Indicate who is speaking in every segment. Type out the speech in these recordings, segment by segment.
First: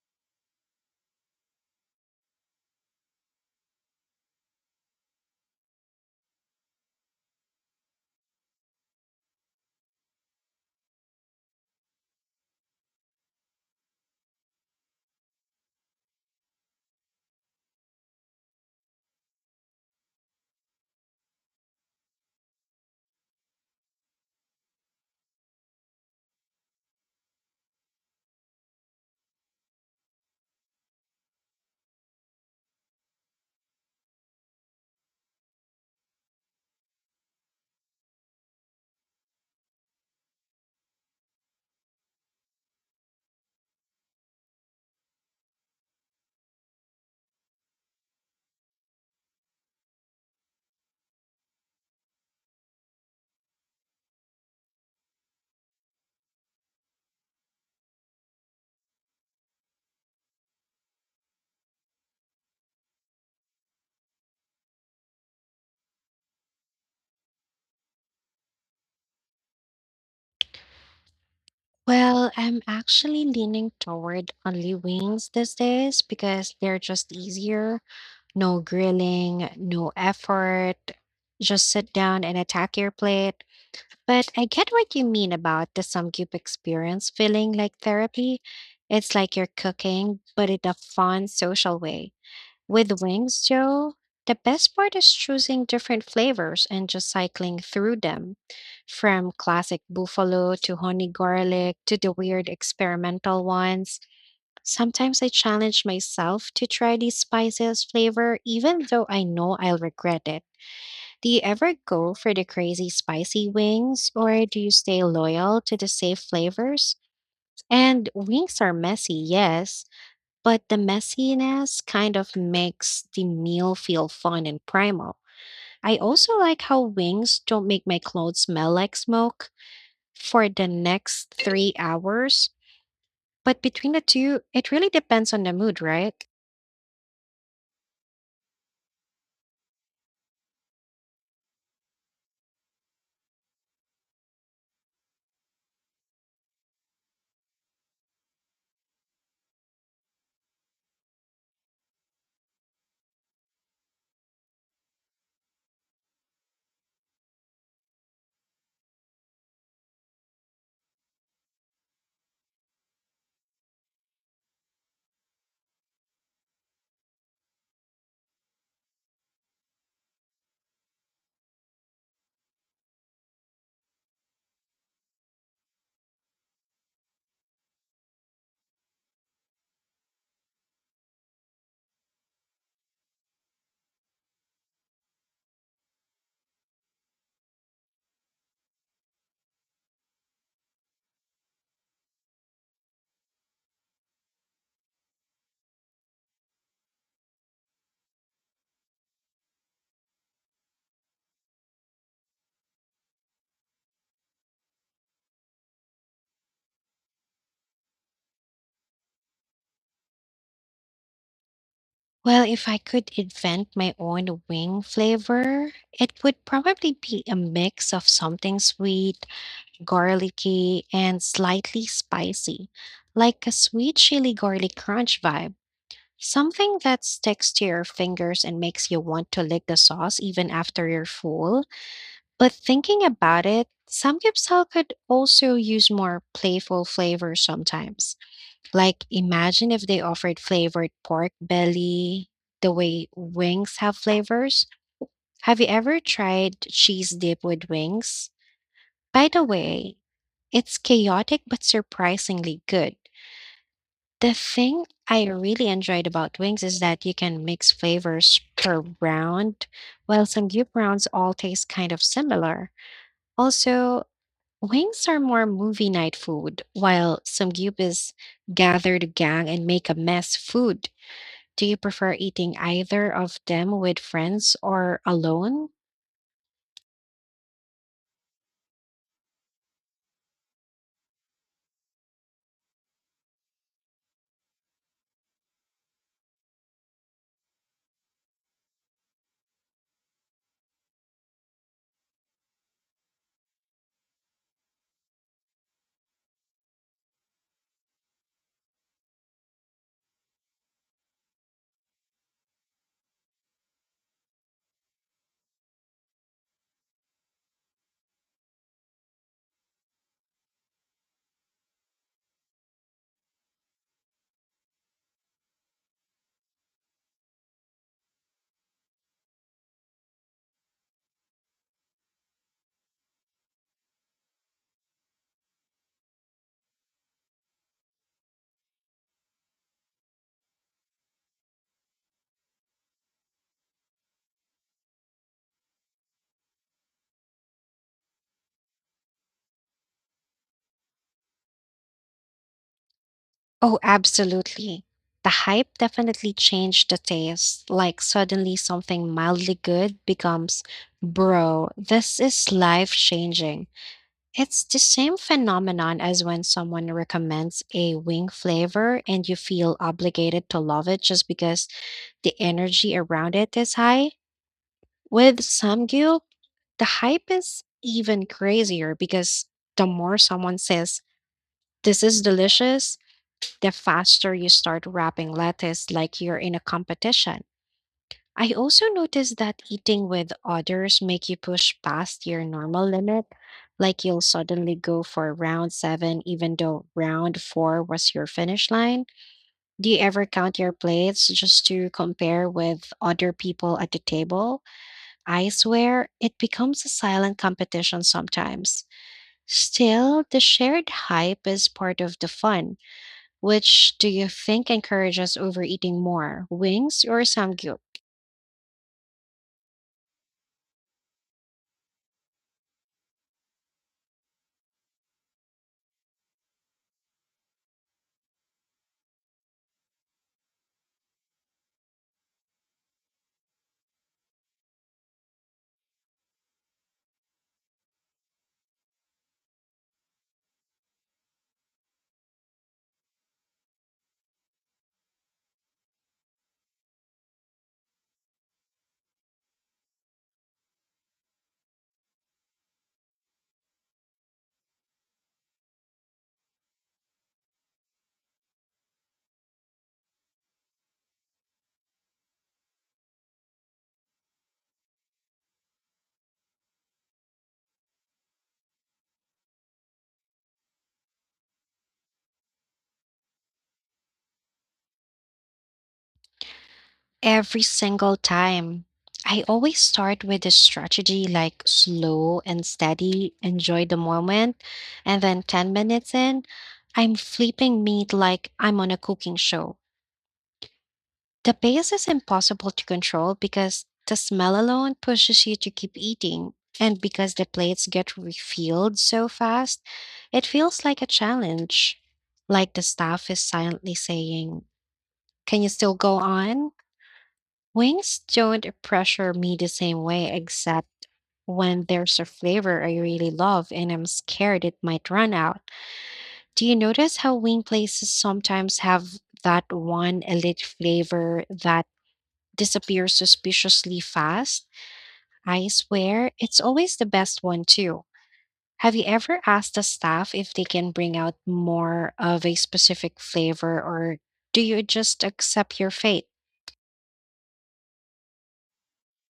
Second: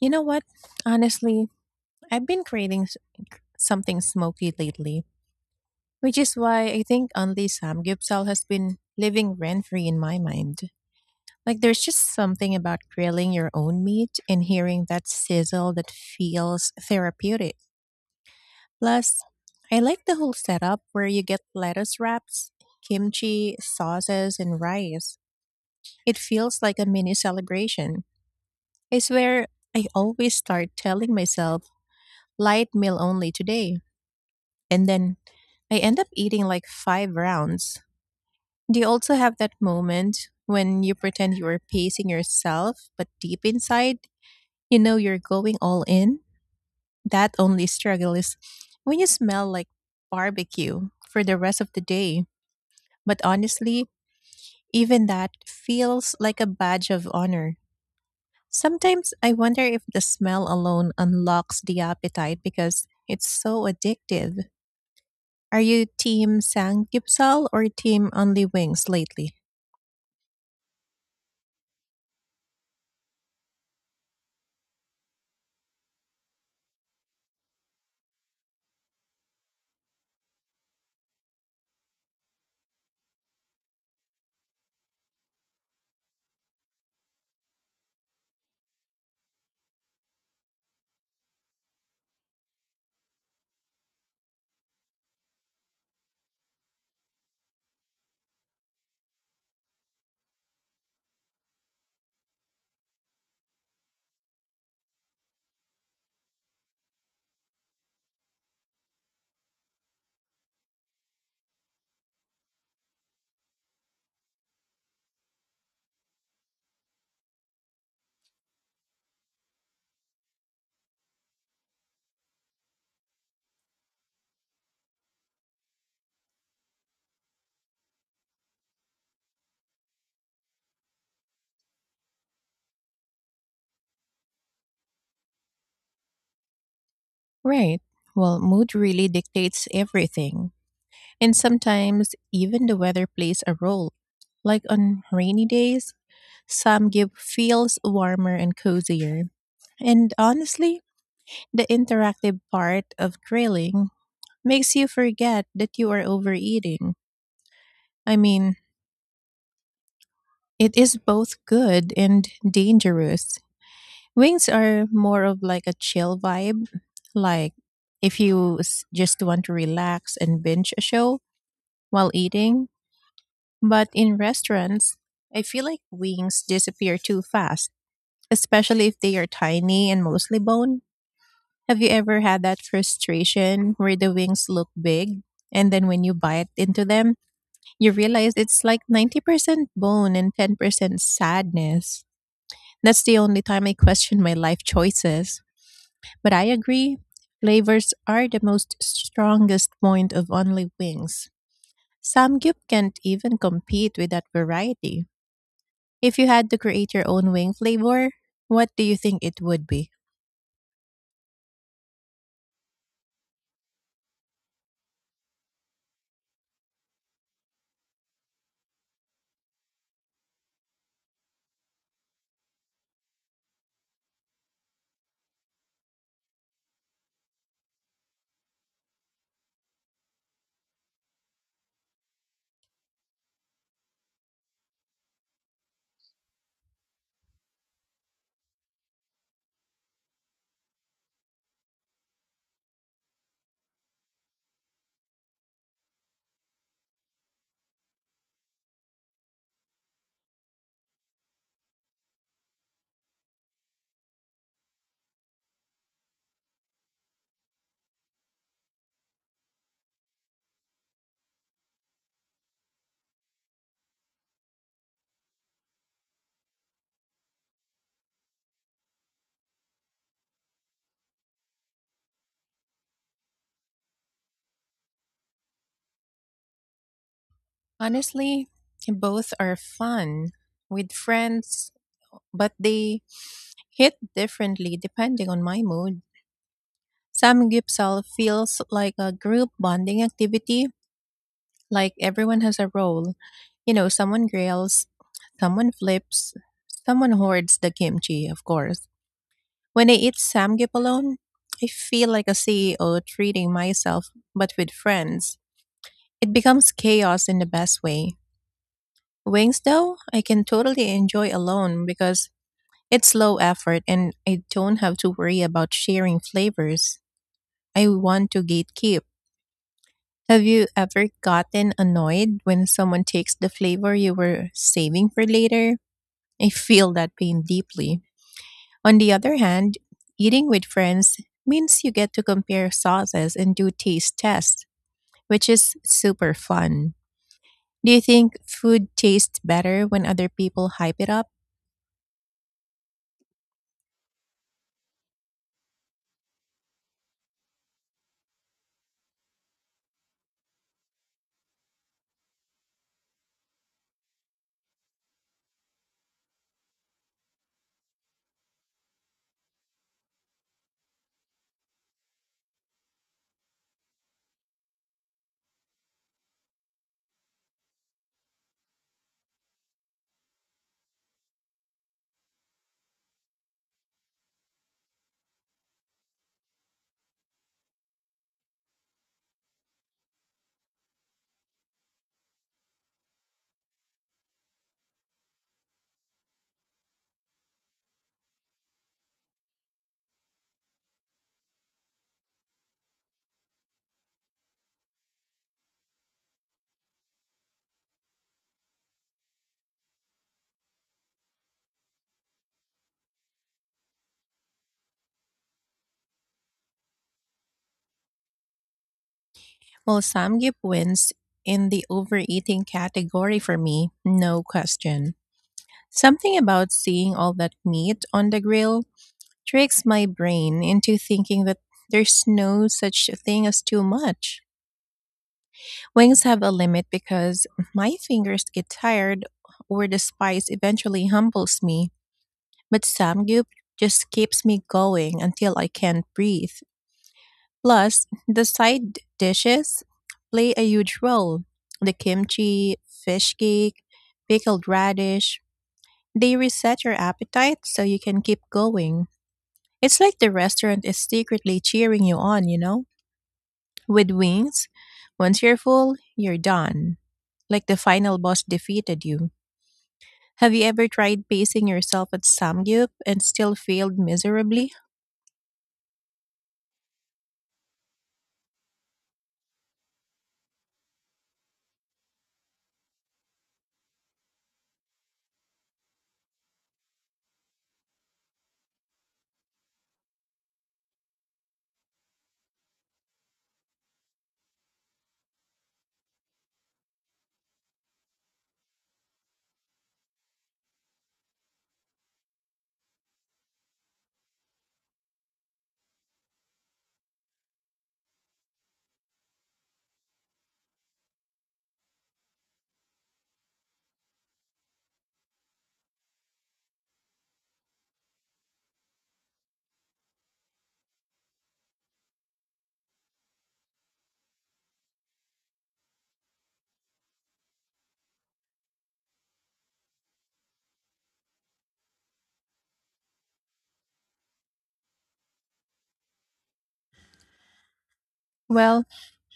Speaker 1: You know what? Honestly, I've been something smoky lately, which is why I think only samgyeopsal has been living rent free in my mind. Like, there's just something about grilling your own meat and hearing that sizzle that feels therapeutic. Plus, I like the whole setup where you get lettuce wraps, kimchi, sauces, and rice. It feels like a mini celebration. I swear, I always start telling myself, light meal only today and then I end up eating like five rounds. Do you also have that moment when you pretend you are pacing yourself, but deep inside, you know you're going all in? That only struggle is when you smell like barbecue for the rest of the day. But honestly, even that feels like a badge of honor. Sometimes I wonder if the smell alone unlocks the appetite because it's so addictive. Are you team Samgyeopsal or team only wings lately?
Speaker 2: Well, I'm actually leaning toward only wings these days because they're just easier. No grilling, no effort. Just sit down and attack your plate. But I get what you mean about the Samgyup experience feeling like therapy. It's like you're cooking, but in a fun, social way. With wings, Joe, the best part is choosing different flavors and just cycling through them, from classic buffalo to honey garlic to the weird experimental ones. Sometimes I challenge myself to try the spiciest flavor, even though I know I'll regret it. Do you ever go for the crazy spicy wings, or do you stay loyal to the safe flavors? And wings are messy, yes, but the messiness kind of makes the meal feel fun and primal. I also like how wings don't make my clothes smell like smoke for the next 3 hours. But between the two, it really depends on the mood, right?
Speaker 1: Right. Well, mood really dictates everything. And sometimes even the weather plays a role. Like on rainy days, Samgyup feels warmer and cozier. And honestly, the interactive part of grilling makes you forget that you are overeating. I mean, it is both good and dangerous. Wings are more of like a chill vibe. Like if you s- just want to relax and binge a show while eating. But in restaurants, I feel like wings disappear too fast, especially if they are tiny and mostly bone. Have you ever had that frustration where the wings look big and then when you bite into them, you realize it's like 90% bone and 10% sadness? That's the only time I question my life choices. But I agree, flavors are the most strongest point of only wings. Samgyup can't even compete with that variety. If you had to create your own wing flavor, what do you think it would be?
Speaker 2: Well, if I could invent my own wing flavor, it would probably be a mix of something sweet, garlicky, and slightly spicy, like a sweet chili garlic crunch vibe. Something that sticks to your fingers and makes you want to lick the sauce even after you're full. But thinking about it, samgyeopsal could also use more playful flavors sometimes. Like imagine if they offered flavored pork belly, the way wings have flavors. Have you ever tried cheese dip with wings? By the way, it's chaotic but surprisingly good. The thing I really enjoyed about wings is that you can mix flavors per round, while some group rounds all taste kind of similar. Also, wings are more movie night food, while some group is gather the gang and make a mess food. Do you prefer eating either of them with friends or alone?
Speaker 1: Honestly, both are fun with friends, but they hit differently depending on my mood. Samgyupsal feels like a group bonding activity. Like everyone has a role. You know, someone grills, someone flips, someone hoards the kimchi, of course. When I eat samgyeop alone, I feel like a CEO treating myself, but with friends. It becomes chaos in the best way. Wings, though, I can totally enjoy alone because it's low effort and I don't have to worry about sharing flavors. I want to gatekeep. Have you ever gotten annoyed when someone takes the flavor you were saving for later? I feel that pain deeply. On the other hand, eating with friends means you get to compare sauces and do taste tests, which is super fun. Do you think food tastes better when other people hype it up?
Speaker 2: Oh, absolutely. The hype definitely changed the taste. Like, suddenly something mildly good becomes, bro, this is life changing. It's the same phenomenon as when someone recommends a wing flavor and you feel obligated to love it just because the energy around it is high. With Samgyeop, the hype is even crazier because the more someone says, this is delicious, the faster you start wrapping lettuce like you're in a competition. I also noticed that eating with others make you push past your normal limit, like you'll suddenly go for round 7 even though round 4 was your finish line. Do you ever count your plates just to compare with other people at the table? I swear it becomes a silent competition sometimes. Still, the shared hype is part of the fun. Which do you think encourages overeating more, wings or samgyup?
Speaker 1: Well, Samgyeop wins in the overeating category for me, no question. Something about seeing all that meat on the grill tricks my brain into thinking that there's no such thing as too much. Wings have a limit because my fingers get tired or the spice eventually humbles me, but samgyup just keeps me going until I can't breathe. Plus, the side dishes play a huge role. The kimchi, fish cake, pickled radish, they reset your appetite so you can keep going. It's like the restaurant is secretly cheering you on, you know? With wings, once you're full, you're done. Like the final boss defeated you. Have you ever tried pacing yourself at Samgyup and still failed miserably?
Speaker 2: Every single time. I always start with a strategy like slow and steady, enjoy the moment, and then 10 minutes in, I'm flipping meat like I'm on a cooking show. The pace is impossible to control because the smell alone pushes you to keep eating. And because the plates get refilled so fast, it feels like a challenge. Like the staff is silently saying, can you still go on? Wings don't pressure me the same way, except when there's a flavor I really love and I'm scared it might run out. Do you notice how wing places sometimes have that one elite flavor that disappear suspiciously fast. I swear, it's always the best one, too. Have you ever asked the staff if they can bring out more of a specific flavor, or do you just accept your fate?
Speaker 1: Well,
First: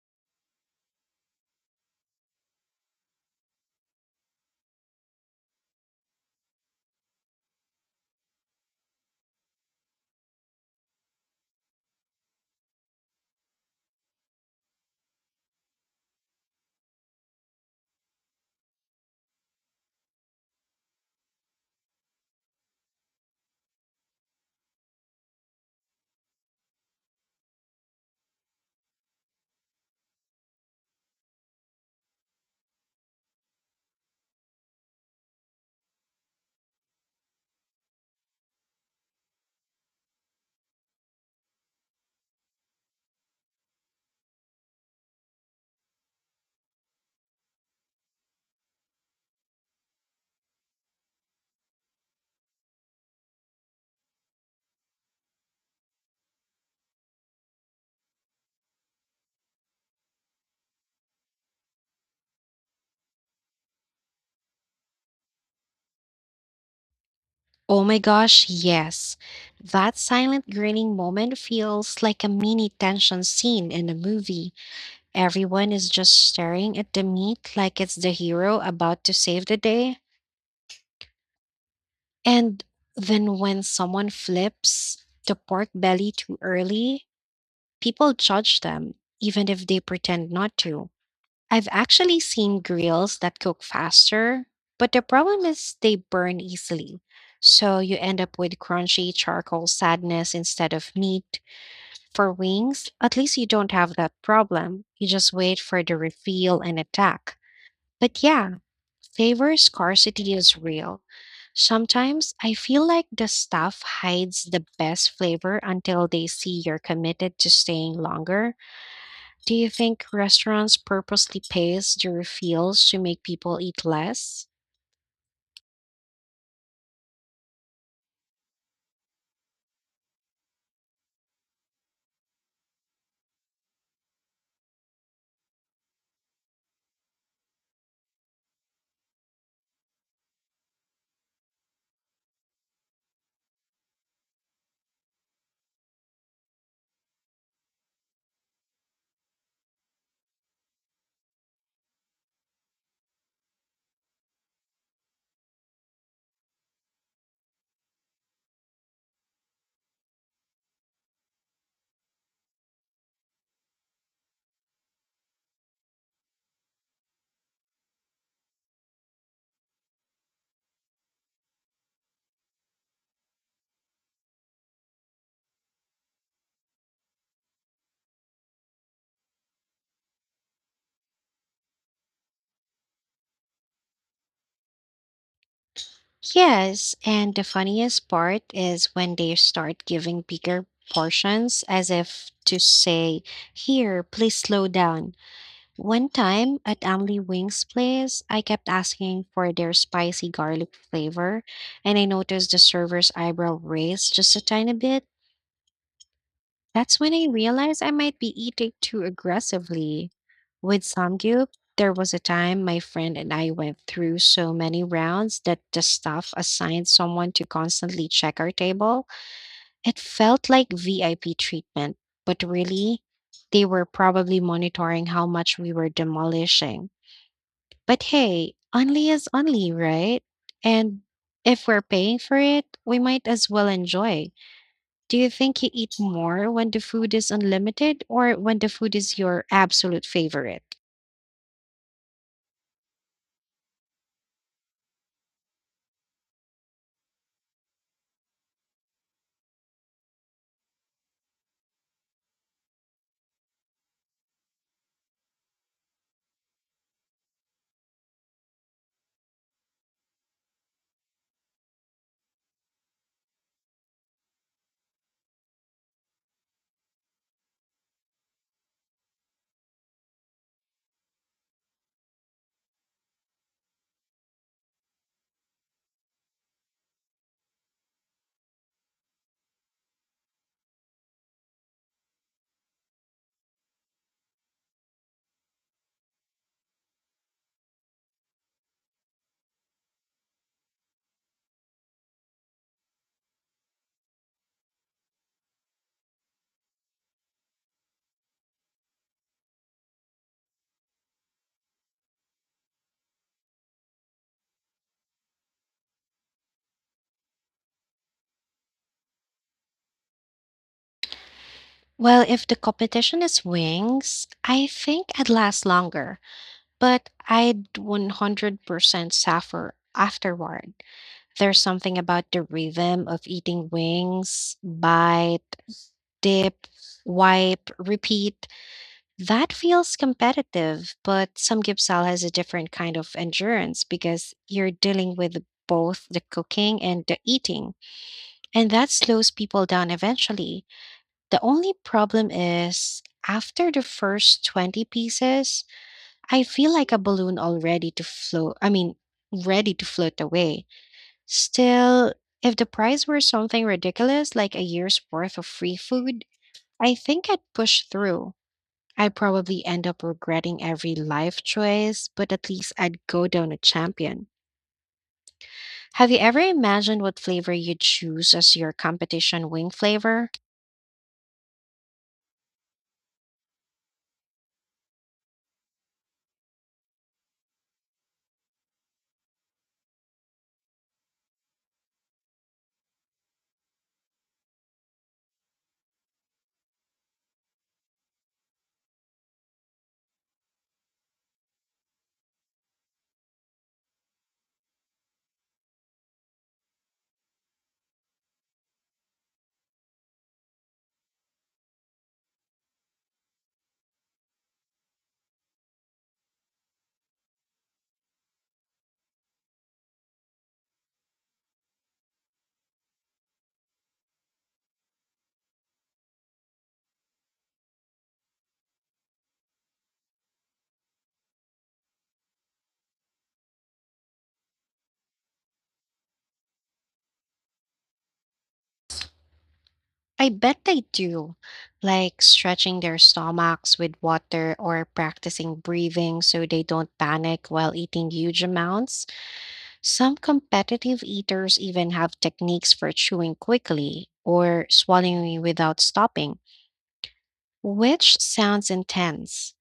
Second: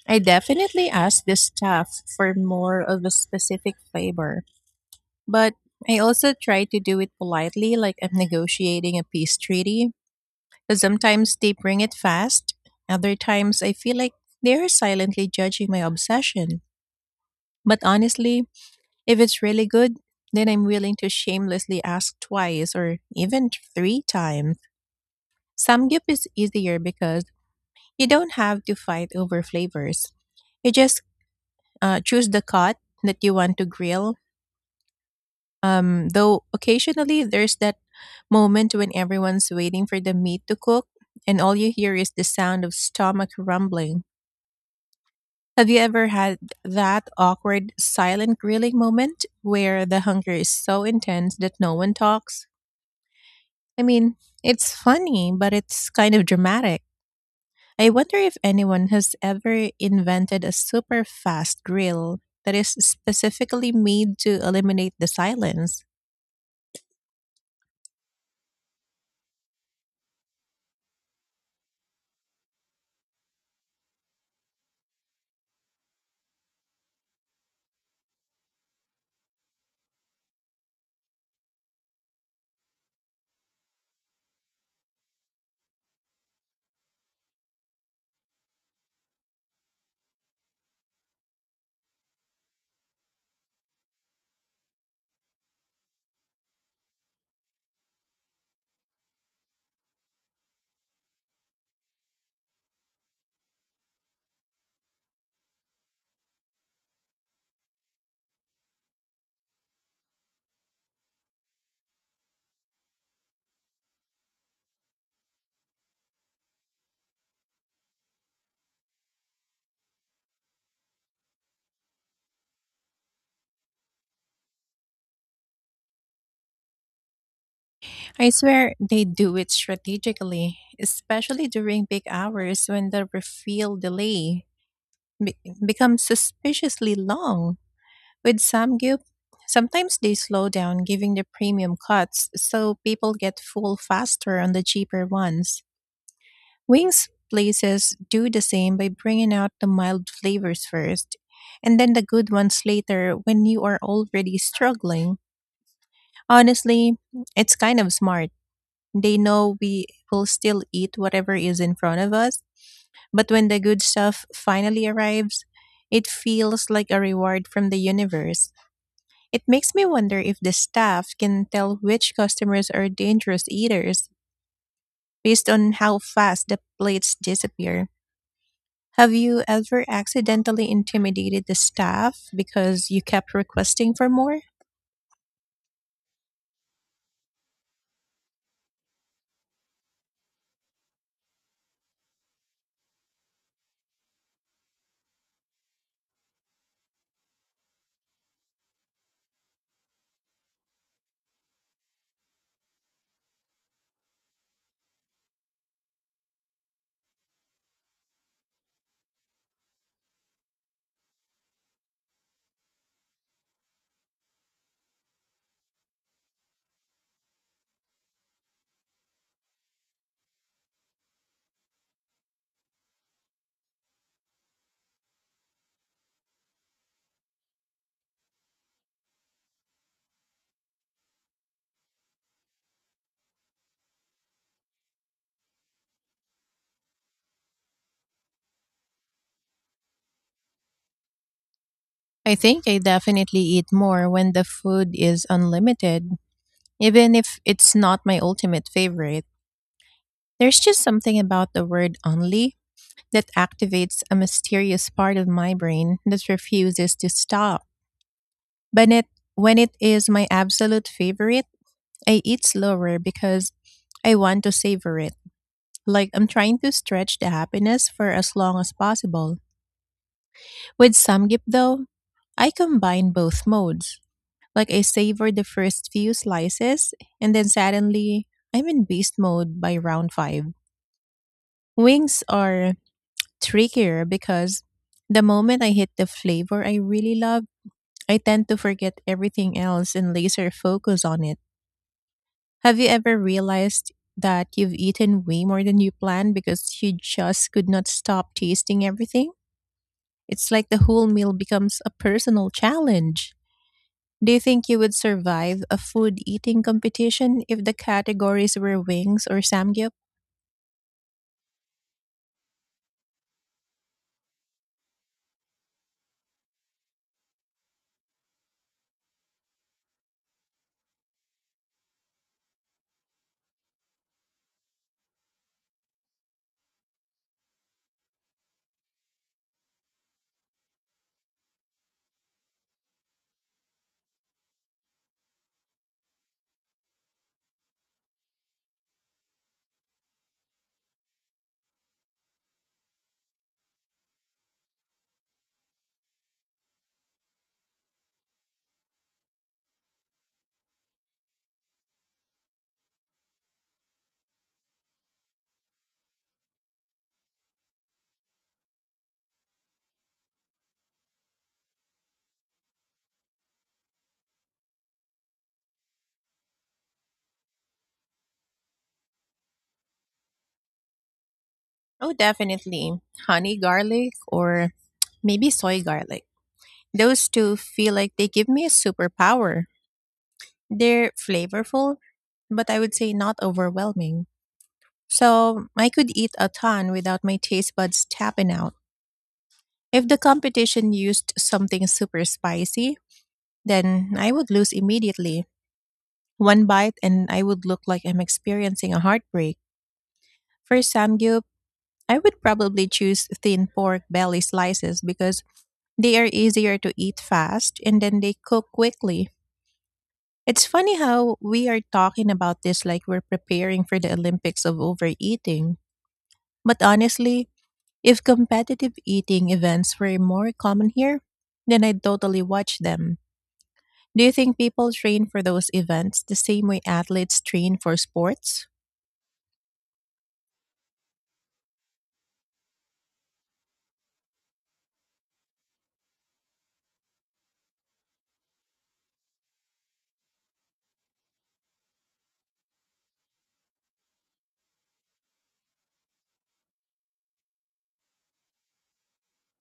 Speaker 1: I definitely asked the staff for more of a specific flavor, but I also try to do it politely, like I'm negotiating a peace treaty. 'Cause sometimes they bring it fast, other times I feel like they're silently judging my obsession. But honestly, if it's really good, then I'm willing to shamelessly ask twice or even three times. Samgyup is easier because you don't have to fight over flavors. You just choose the cut that you want to grill. Though occasionally there's that moment when everyone's waiting for the meat to cook and all you hear is the sound of stomach rumbling. Have you ever had that awkward silent grilling moment where the hunger is so intense that no one talks? I mean, it's funny, but it's kind of dramatic. I wonder if anyone has ever invented a super fast grill that is specifically made to eliminate the silence.
Speaker 2: Oh my gosh, yes. That silent grinning moment feels like a mini tension scene in a movie. Everyone is just staring at the meat like it's the hero about to save the day. And then when someone flips the pork belly too early, people judge them, even if they pretend not to. I've actually seen grills that cook faster, but the problem is they burn easily. So you end up with crunchy charcoal sadness instead of meat. For wings, at least you don't have that problem. You just wait for the reveal and attack. But yeah, favor scarcity is real. Sometimes I feel like the staff hides the best flavor until they see you're committed to staying longer. Do you think restaurants purposely pace the refills to make people eat less?
Speaker 1: I swear they do it strategically, especially during big hours when the refill delay be- becomes suspiciously long. With Samgyup, sometimes they slow down giving the premium cuts so people get full faster on the cheaper ones. Wings places do the same by bringing out the mild flavors first and then the good ones later when you are already struggling. Honestly, it's kind of smart. They know we will still eat whatever is in front of us, but when the good stuff finally arrives, it feels like a reward from the universe. It makes me wonder if the staff can tell which customers are dangerous eaters based on how fast the plates disappear. Have you ever accidentally intimidated the staff because you kept requesting for more?
Speaker 2: Yes, and the funniest part is when they start giving bigger portions as if to say, here, please slow down. One time at Emily Wing's place, I kept asking for their spicy garlic flavor, and I noticed the server's eyebrow raised just a tiny bit. That's when I realized I might be eating too aggressively. With Samgyup, there was a time my friend and I went through so many rounds that the staff assigned someone to constantly check our table. It felt like VIP treatment, but really, they were probably monitoring how much we were demolishing. But hey, only is only, right? And if we're paying for it, we might as well enjoy. Do you think you eat more when the food is unlimited or when the food is your absolute favorite?
Speaker 1: I think I definitely eat more when the food is unlimited, even if it's not my ultimate favorite. There's just something about the word only that activates a mysterious part of my brain that refuses to stop. But when it is my absolute favorite, I eat slower because I want to savor it. Like I'm trying to stretch the happiness for as long as possible. With samgip though, I combine both modes. Like I savor the first few slices and then suddenly I'm in beast mode by round 5. Wings are trickier because the moment I hit the flavor I really love, I tend to forget everything else and laser focus on it. Have you ever realized that you've eaten way more than you planned because you just could not stop tasting everything? It's like the whole meal becomes a personal challenge. Do you think you would survive a food eating competition if the categories were wings or samgyup?
Speaker 2: Well, if the competition is wings, I think I'd last longer, but I'd 100% suffer afterward. There's something about the rhythm of eating wings: bite, dip, wipe, repeat. That feels competitive, but some Gipsal has a different kind of endurance because you're dealing with both the cooking and the eating, and that slows people down eventually. The only problem is after the first 20 pieces, I feel like a balloon already to float, I mean, ready to float away. Still, if the price were something ridiculous like a year's worth of free food, I think I'd push through. I probably end up regretting every life choice, but at least I'd go down a champion. Have you ever imagined what flavor you'd choose as your competition wing flavor?
Speaker 1: Oh, definitely. Honey garlic or maybe soy garlic. Those two feel like they give me a superpower. They're flavorful, but I would say not overwhelming. So I could eat a ton without my taste buds tapping out. If the competition used something super spicy, then I would lose immediately. One bite and I would look like I'm experiencing a heartbreak. For samgyup, I would probably choose thin pork belly slices because they are easier to eat fast and then they cook quickly. It's funny how we are talking about this like we're preparing for the Olympics of overeating. But honestly, if competitive eating events were more common here, then I'd totally watch them. Do you think people train for those events the same way athletes train for sports?
Speaker 2: I bet they do, like stretching their stomachs with water or practicing breathing so they don't panic while eating huge amounts. Some competitive eaters even have techniques for chewing quickly or swallowing without stopping. Which sounds intense.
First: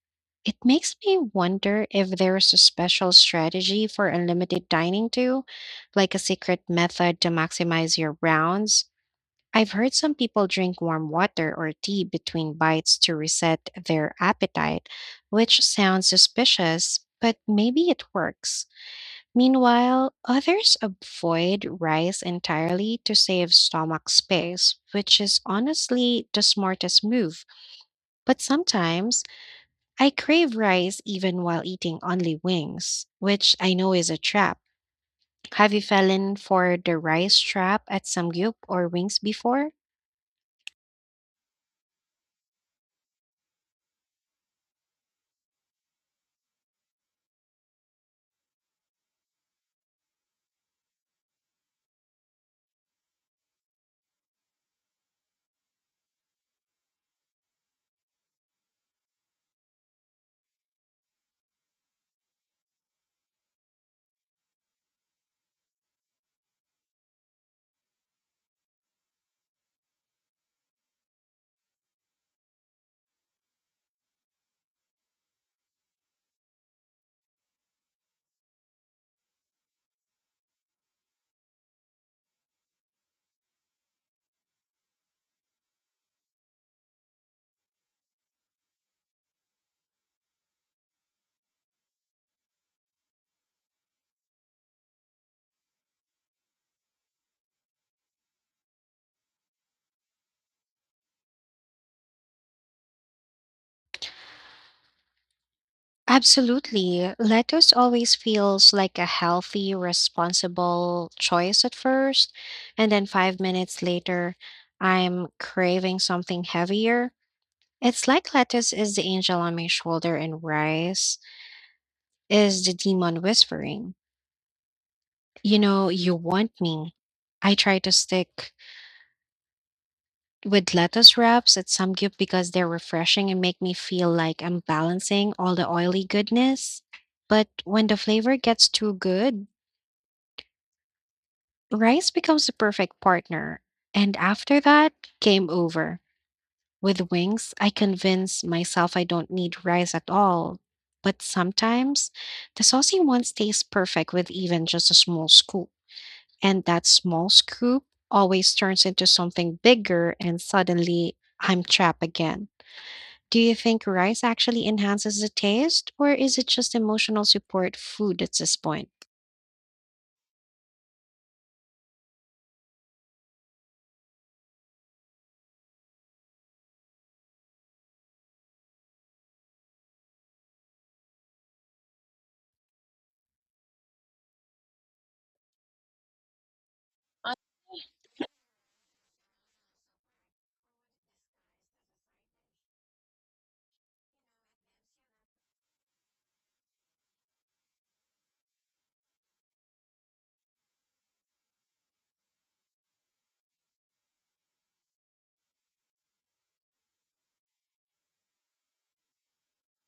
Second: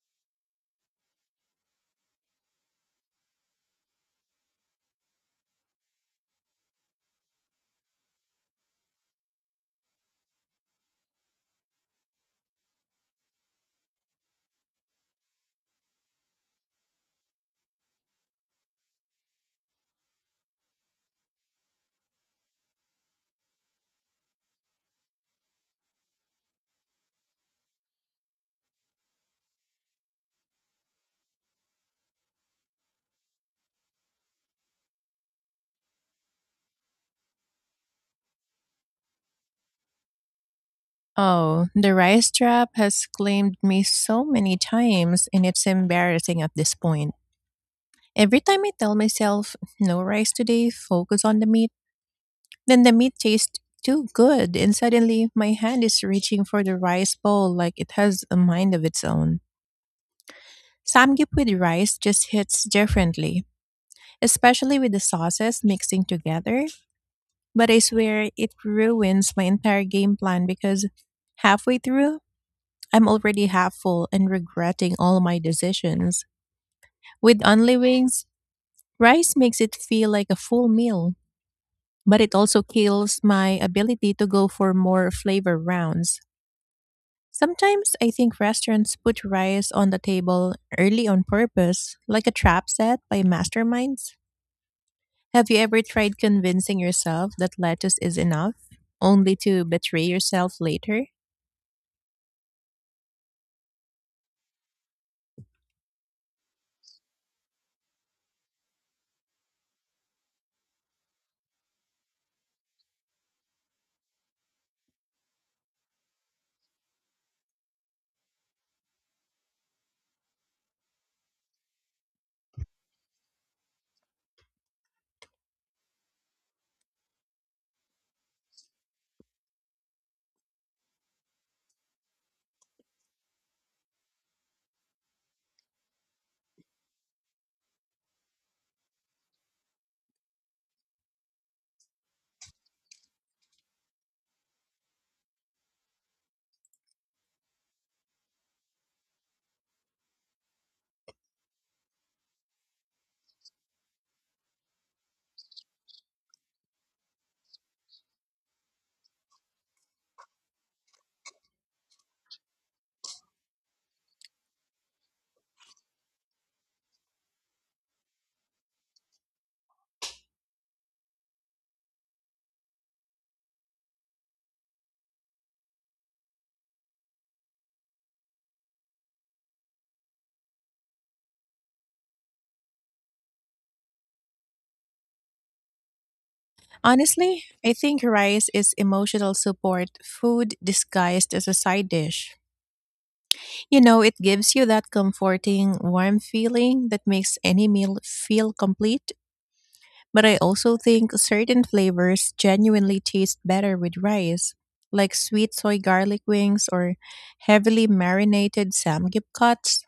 Speaker 2: It makes me wonder if there's a special strategy for unlimited dining too, like a secret method to maximize your rounds. I've heard some people drink warm water or tea between bites to reset their appetite, which sounds suspicious, but maybe it works. Meanwhile, others avoid rice entirely to save stomach space, which is honestly the smartest move. But sometimes I crave rice even while eating only wings, which I know is a trap. Have you fallen for the rice trap at Samgyup or wings before?
Speaker 1: Oh, the rice trap has claimed me so many times, and it's embarrassing at this point. Every time I tell myself, no rice today, focus on the meat, then the meat tastes too good, and suddenly my hand is reaching for the rice bowl like it has a mind of its own. Samgyup with rice just hits differently, especially with the sauces mixing together. But I swear it ruins my entire game plan because halfway through, I'm already half full and regretting all my decisions. With only wings, rice makes it feel like a full meal, but it also kills my ability to go for more flavor rounds. Sometimes I think restaurants put rice on the table early on purpose, like a trap set by masterminds. Have you ever tried convincing yourself that lettuce is enough, only to betray yourself later?
Speaker 2: Absolutely. Lettuce always feels like a healthy, responsible choice at first, and then 5 minutes later, I'm craving something heavier. It's like lettuce is the angel on my shoulder and rice is the demon whispering, you know, you want me. I try to stick with lettuce wraps at Samgyup because they're refreshing and make me feel like I'm balancing all the oily goodness. But when the flavor gets too good, rice becomes the perfect partner. And after that, game over. With wings, I convince myself I don't need rice at all. But sometimes the saucy ones taste perfect with even just a small scoop. And that small scoop always turns into something bigger, and suddenly I'm trapped again. Do you think rice actually enhances the taste, or is it just emotional support food at this point? I-
Speaker 1: Honestly, I think rice is emotional support food disguised as a side dish. You know, it gives you that comforting, warm feeling that makes any meal feel complete. But I also think certain flavors genuinely taste better with rice, like sweet soy garlic wings or heavily marinated samgyeopsals.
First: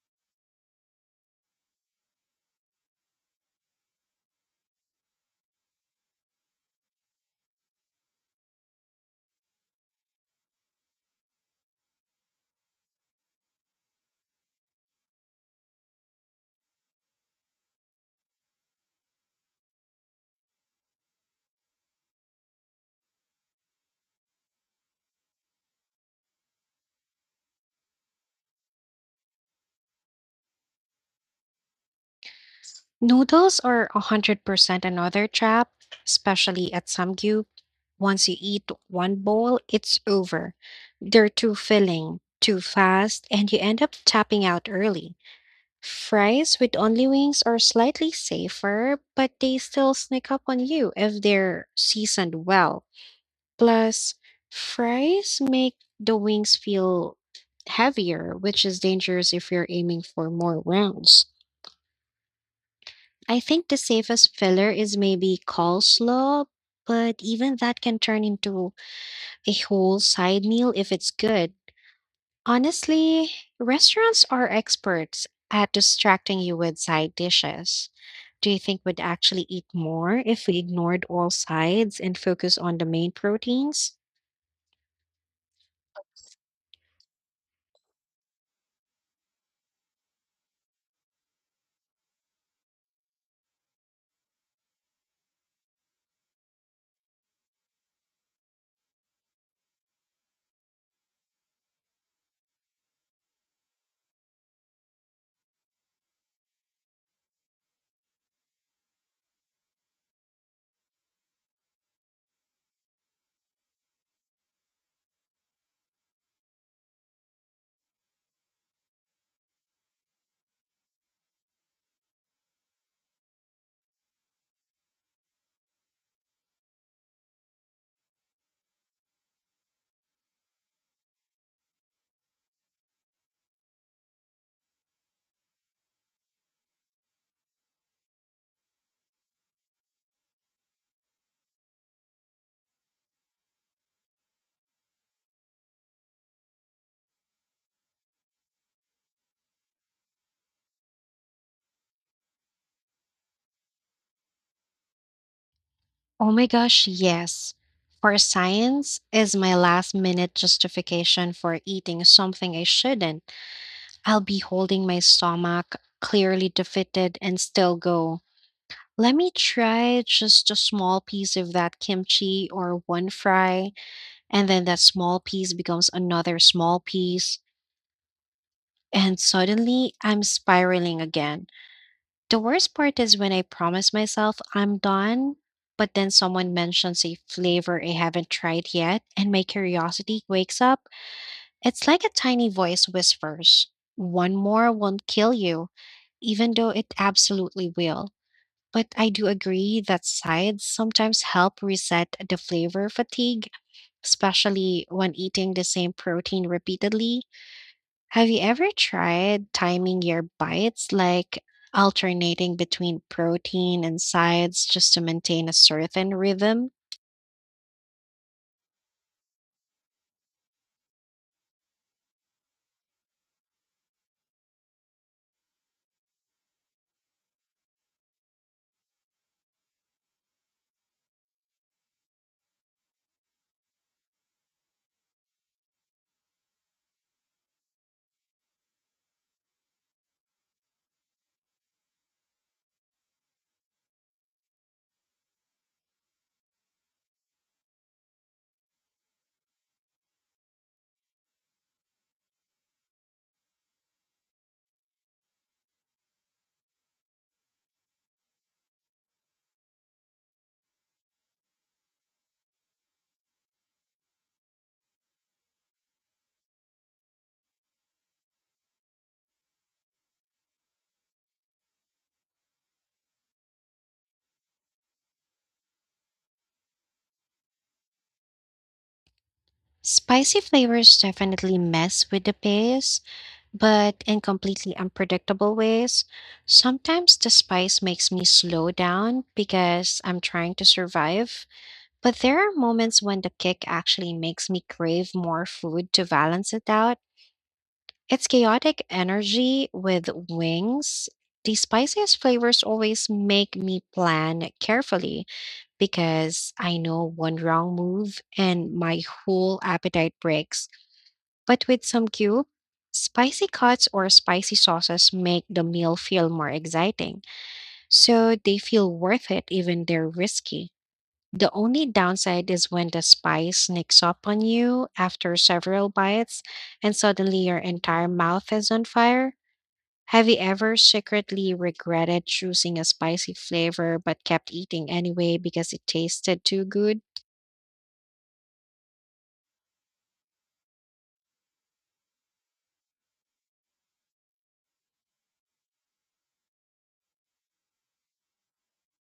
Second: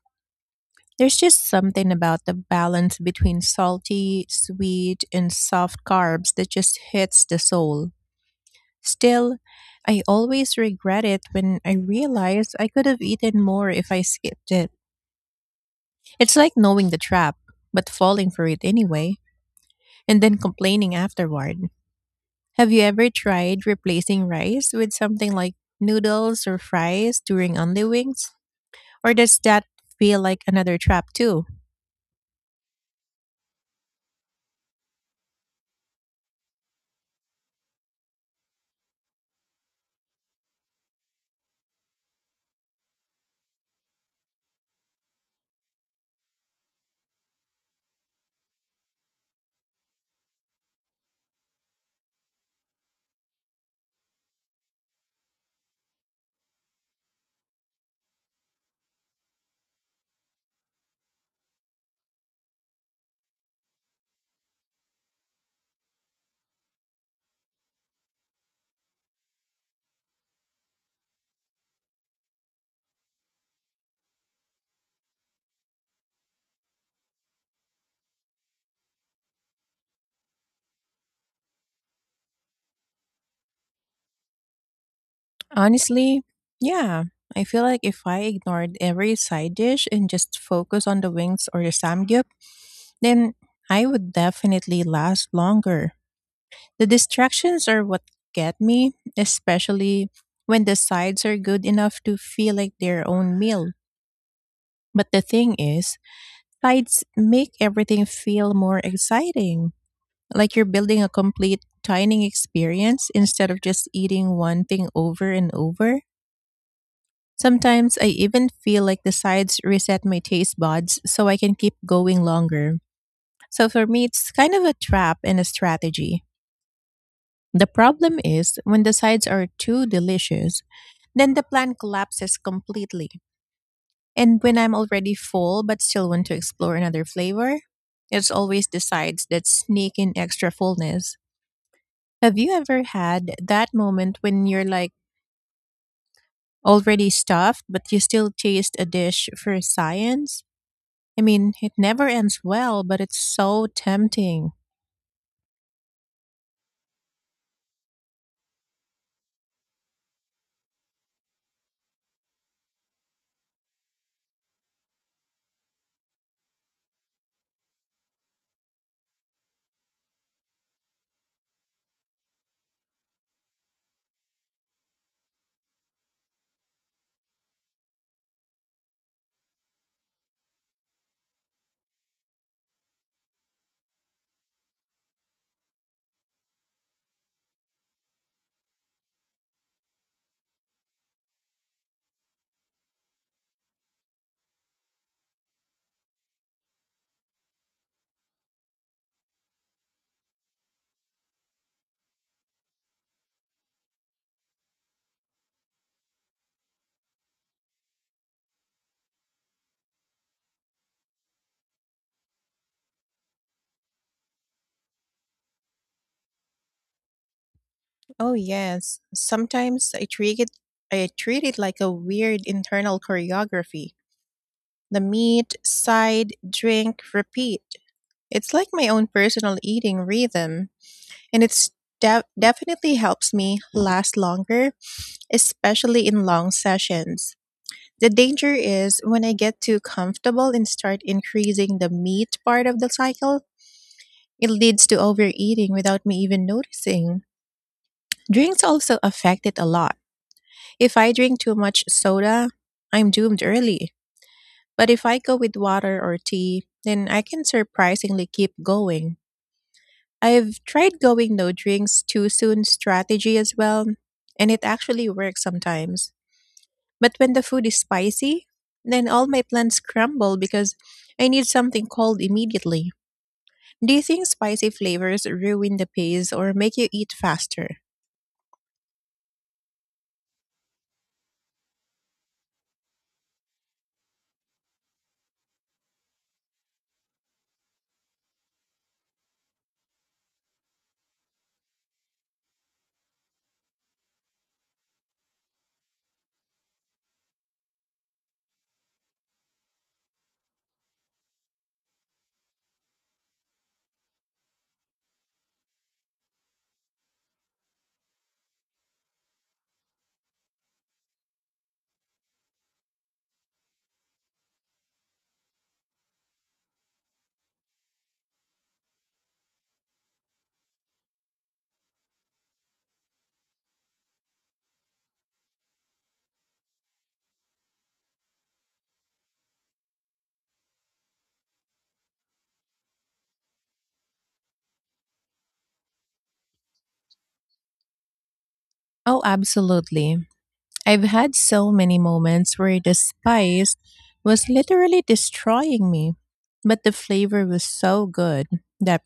Speaker 1: There's just something about the balance between salty, sweet, and soft carbs that just hits the soul. Still, I always regret it when I realize I could have eaten more if I skipped it. It's like knowing the trap, but falling for it anyway, and then complaining afterward. Have you ever tried replacing rice with something like noodles or fries during only wings? Or does that feel like another trap too?
Speaker 2: Noodles are 100% another trap, especially at Samgyu. Once you eat one bowl, it's over. They're too filling, too fast, and you end up tapping out early. Fries with only wings are slightly safer, but they still sneak up on you if they're seasoned well. Plus, fries make the wings feel heavier, which is dangerous if you're aiming for more rounds. I think the safest filler is maybe coleslaw, but even that can turn into a whole side meal if it's good. Honestly, restaurants are experts at distracting you with side dishes. Do you think we'd actually eat more if we ignored all sides and focus on the main proteins?
Speaker 1: Honestly, yeah. I feel like if I ignored every side dish and just focus on the wings or the samgyup, then I would definitely last longer. The distractions are what get me, especially when the sides are good enough to feel like their own meal. But the thing is, Tides make everything feel more exciting, like you're building a complete dining experience instead of just eating one thing over and over. Sometimes I even feel like the sides reset my taste buds so I can keep going longer. So for me, it's kind of a trap and a strategy. The problem is when the sides are too delicious, then the plan collapses completely. And when I'm already full but still want to explore another flavor, it's always the sides that sneak in extra fullness. Have you ever had that moment when you're like already stuffed but you still taste a dish for science? I mean, it never ends well, but it's so tempting.
Speaker 2: Oh my gosh, yes. For science is my last minute justification for eating something I shouldn't. I'll be holding my stomach, clearly defeated, and still go. Let me try just a small piece of that kimchi or one fry, and then that small piece becomes another small piece, and suddenly I'm spiraling again. The worst part is when I promise myself I'm done, but then someone mentions a flavor I haven't tried yet and my curiosity wakes up. It's like a tiny voice whispers, one more won't kill you, even though it absolutely will. But I do agree that sides sometimes help reset the flavor fatigue, especially when eating the same protein repeatedly. Have you ever tried timing your bites, like alternating between protein and sides just to maintain a certain rhythm?
Speaker 1: Oh yes, sometimes I treat it like a weird internal choreography. The meat, side, drink, repeat. It's like my own personal eating rhythm, and it's definitely helps me last longer, especially in long sessions. The danger is when I get too comfortable and start increasing the meat part of the cycle, it leads to overeating without me even noticing. Drinks also affect it a lot. If I drink too much soda, I'm doomed early. But if I go with water or tea, then I can surprisingly keep going. I've tried going no drinks too soon strategy as well, and it actually works sometimes. But when the food is spicy, then all my plans crumble because I need something cold immediately. Do you think spicy flavors ruin the pace or make you eat faster?
Speaker 2: Spicy flavors definitely mess with the pace, but in completely unpredictable ways. Sometimes the spice makes me slow down because I'm trying to survive, but there are moments when the kick actually makes me crave more food to balance it out. It's chaotic energy with wings. The spiciest flavors always make me plan carefully because I know one wrong move and my whole appetite breaks. But with some cube, spicy cuts or spicy sauces make the meal feel more exciting, so they feel worth it even they're risky. The only downside is when the spice sneaks up on you after several bites and suddenly your entire mouth is on fire. Have you ever secretly regretted choosing a spicy flavor but kept eating anyway because it tasted too good?
Speaker 1: Oh, absolutely. I've had so many moments where the spice was literally destroying me, but the flavor was so good that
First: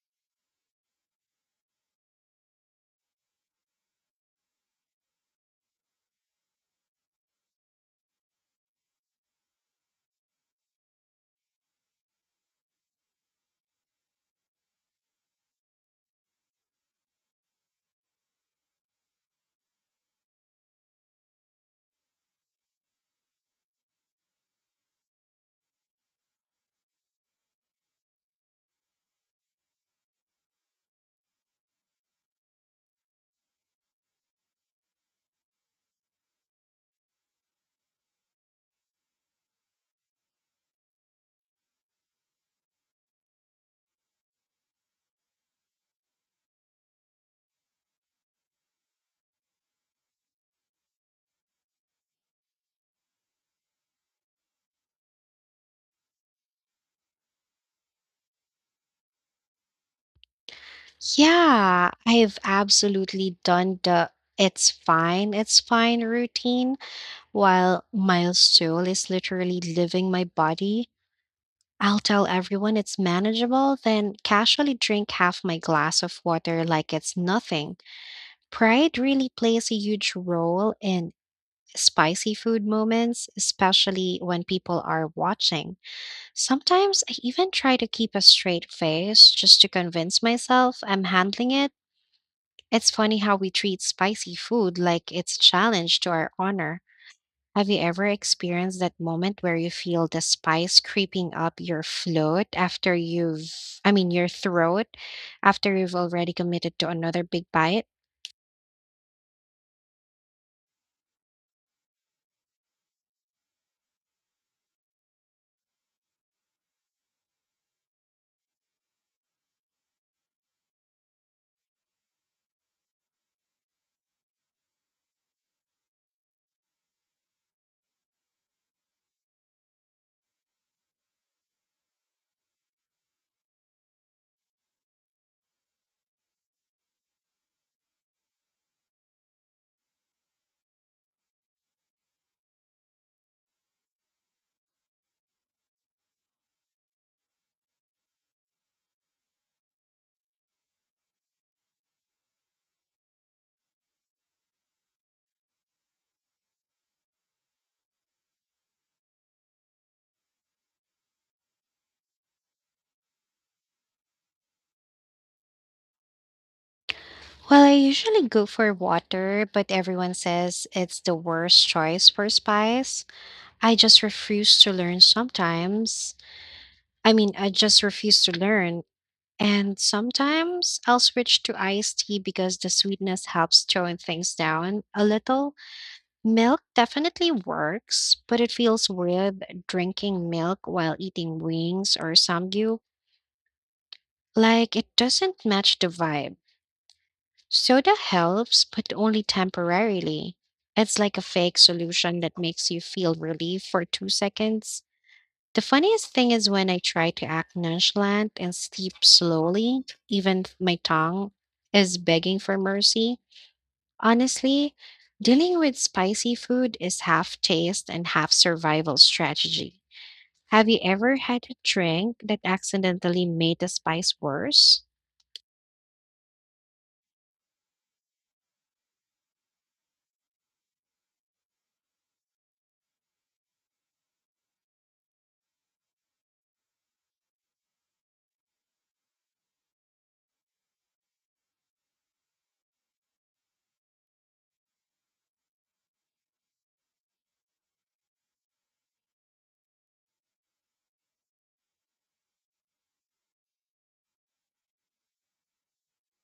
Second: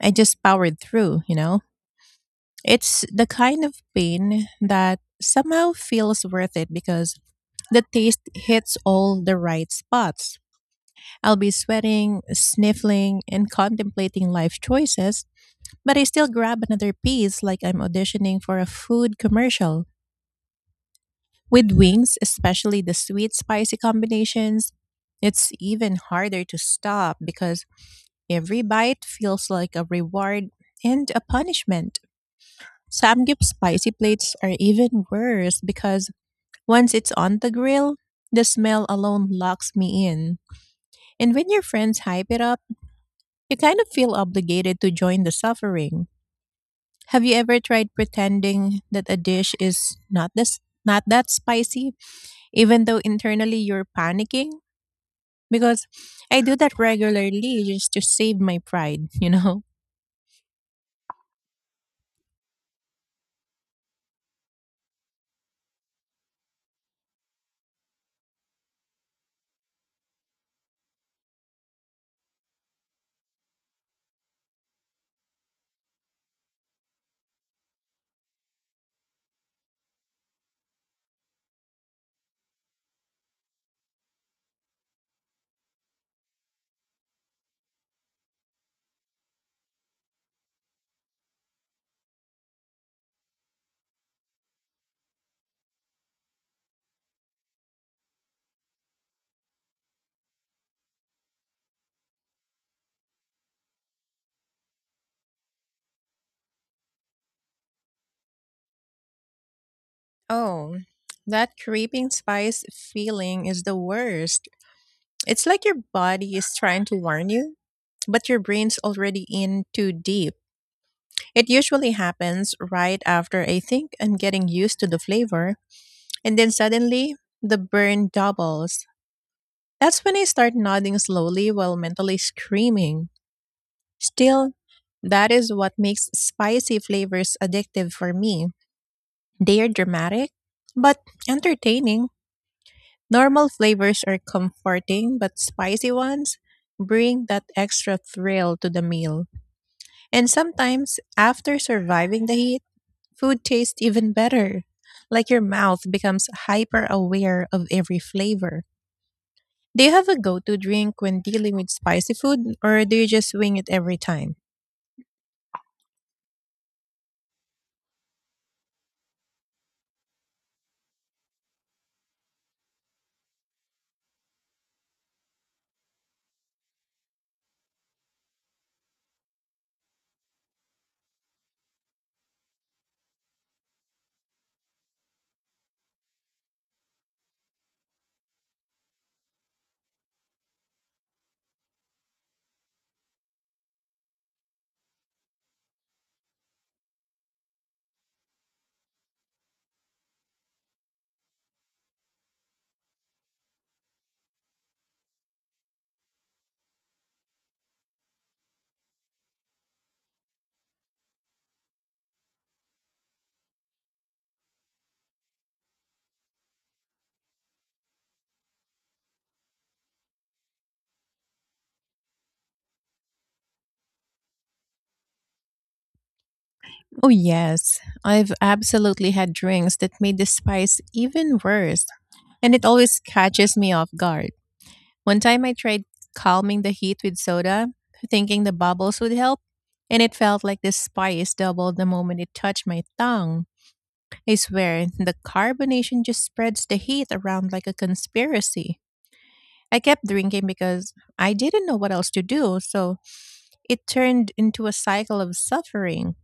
Speaker 1: I just powered through, you know? It's the kind of pain that somehow feels worth it because the taste hits all the right spots. I'll be sweating, sniffling, and contemplating life choices, but I still grab another piece like I'm auditioning for a food commercial. With wings, especially the sweet spicy combinations, it's even harder to stop because every bite feels like a reward and a punishment. Samgyup spicy plates are even worse because once it's on the grill, the smell alone locks me in. And when your friends hype it up, you kind of feel obligated to join the suffering. Have you ever tried pretending that a dish is not that spicy even though internally you're panicking? Because I do that regularly just to save my pride, you know.
Speaker 2: Yeah, I've absolutely done the it's fine routine while my soul is literally leaving my body. I'll tell everyone it's manageable, then casually drink half my glass of water like it's nothing. Pride really plays a huge role in spicy food moments, especially when people are watching. Sometimes I even try to keep a straight face just to convince myself I'm handling it. It's funny how we treat spicy food like it's a challenge to our honor. Have you ever experienced that moment where you feel the spice creeping up your throat after you've already committed to another big bite?
Speaker 1: Oh, that creeping spice feeling is the worst. It's like your body is trying to warn you, but your brain's already in too deep. It usually happens right after I think I'm getting used to the flavor, and then suddenly the burn doubles. That's when I start nodding slowly while mentally screaming. Still, that is what makes spicy flavors addictive for me. They are dramatic, but entertaining. Normal flavors are comforting, but spicy ones bring that extra thrill to the meal. And sometimes, after surviving the heat, food tastes even better, like your mouth becomes hyper aware of every flavor. Do you have a go to drink when dealing with spicy food, or do you just wing it every time?
Speaker 2: Well, I usually go for water, but everyone says it's the worst choice for spice. I just refuse to learn sometimes. I just refuse to learn. And sometimes I'll switch to iced tea because the sweetness helps tone things down a little. Milk definitely works, but it feels weird drinking milk while eating wings or samgyew. Like, it doesn't match the vibe. Soda helps, but only temporarily. It's like a fake solution that makes you feel relief for 2 seconds. The funniest thing is when I try to act nonchalant and sleep slowly, even my tongue is begging for mercy. Honestly, dealing with spicy food is half taste and half survival strategy. Have you ever had a drink that accidentally made the spice worse?
Speaker 1: Oh, yes. I've absolutely had drinks that made the spice even worse, and it always catches me off guard. One time I tried calming the heat with soda, thinking the bubbles would help, and it felt like the spice doubled the moment it touched my tongue. I swear, the carbonation just spreads the heat around like a conspiracy. I kept drinking because I didn't know what else to do, so it turned into a cycle of suffering.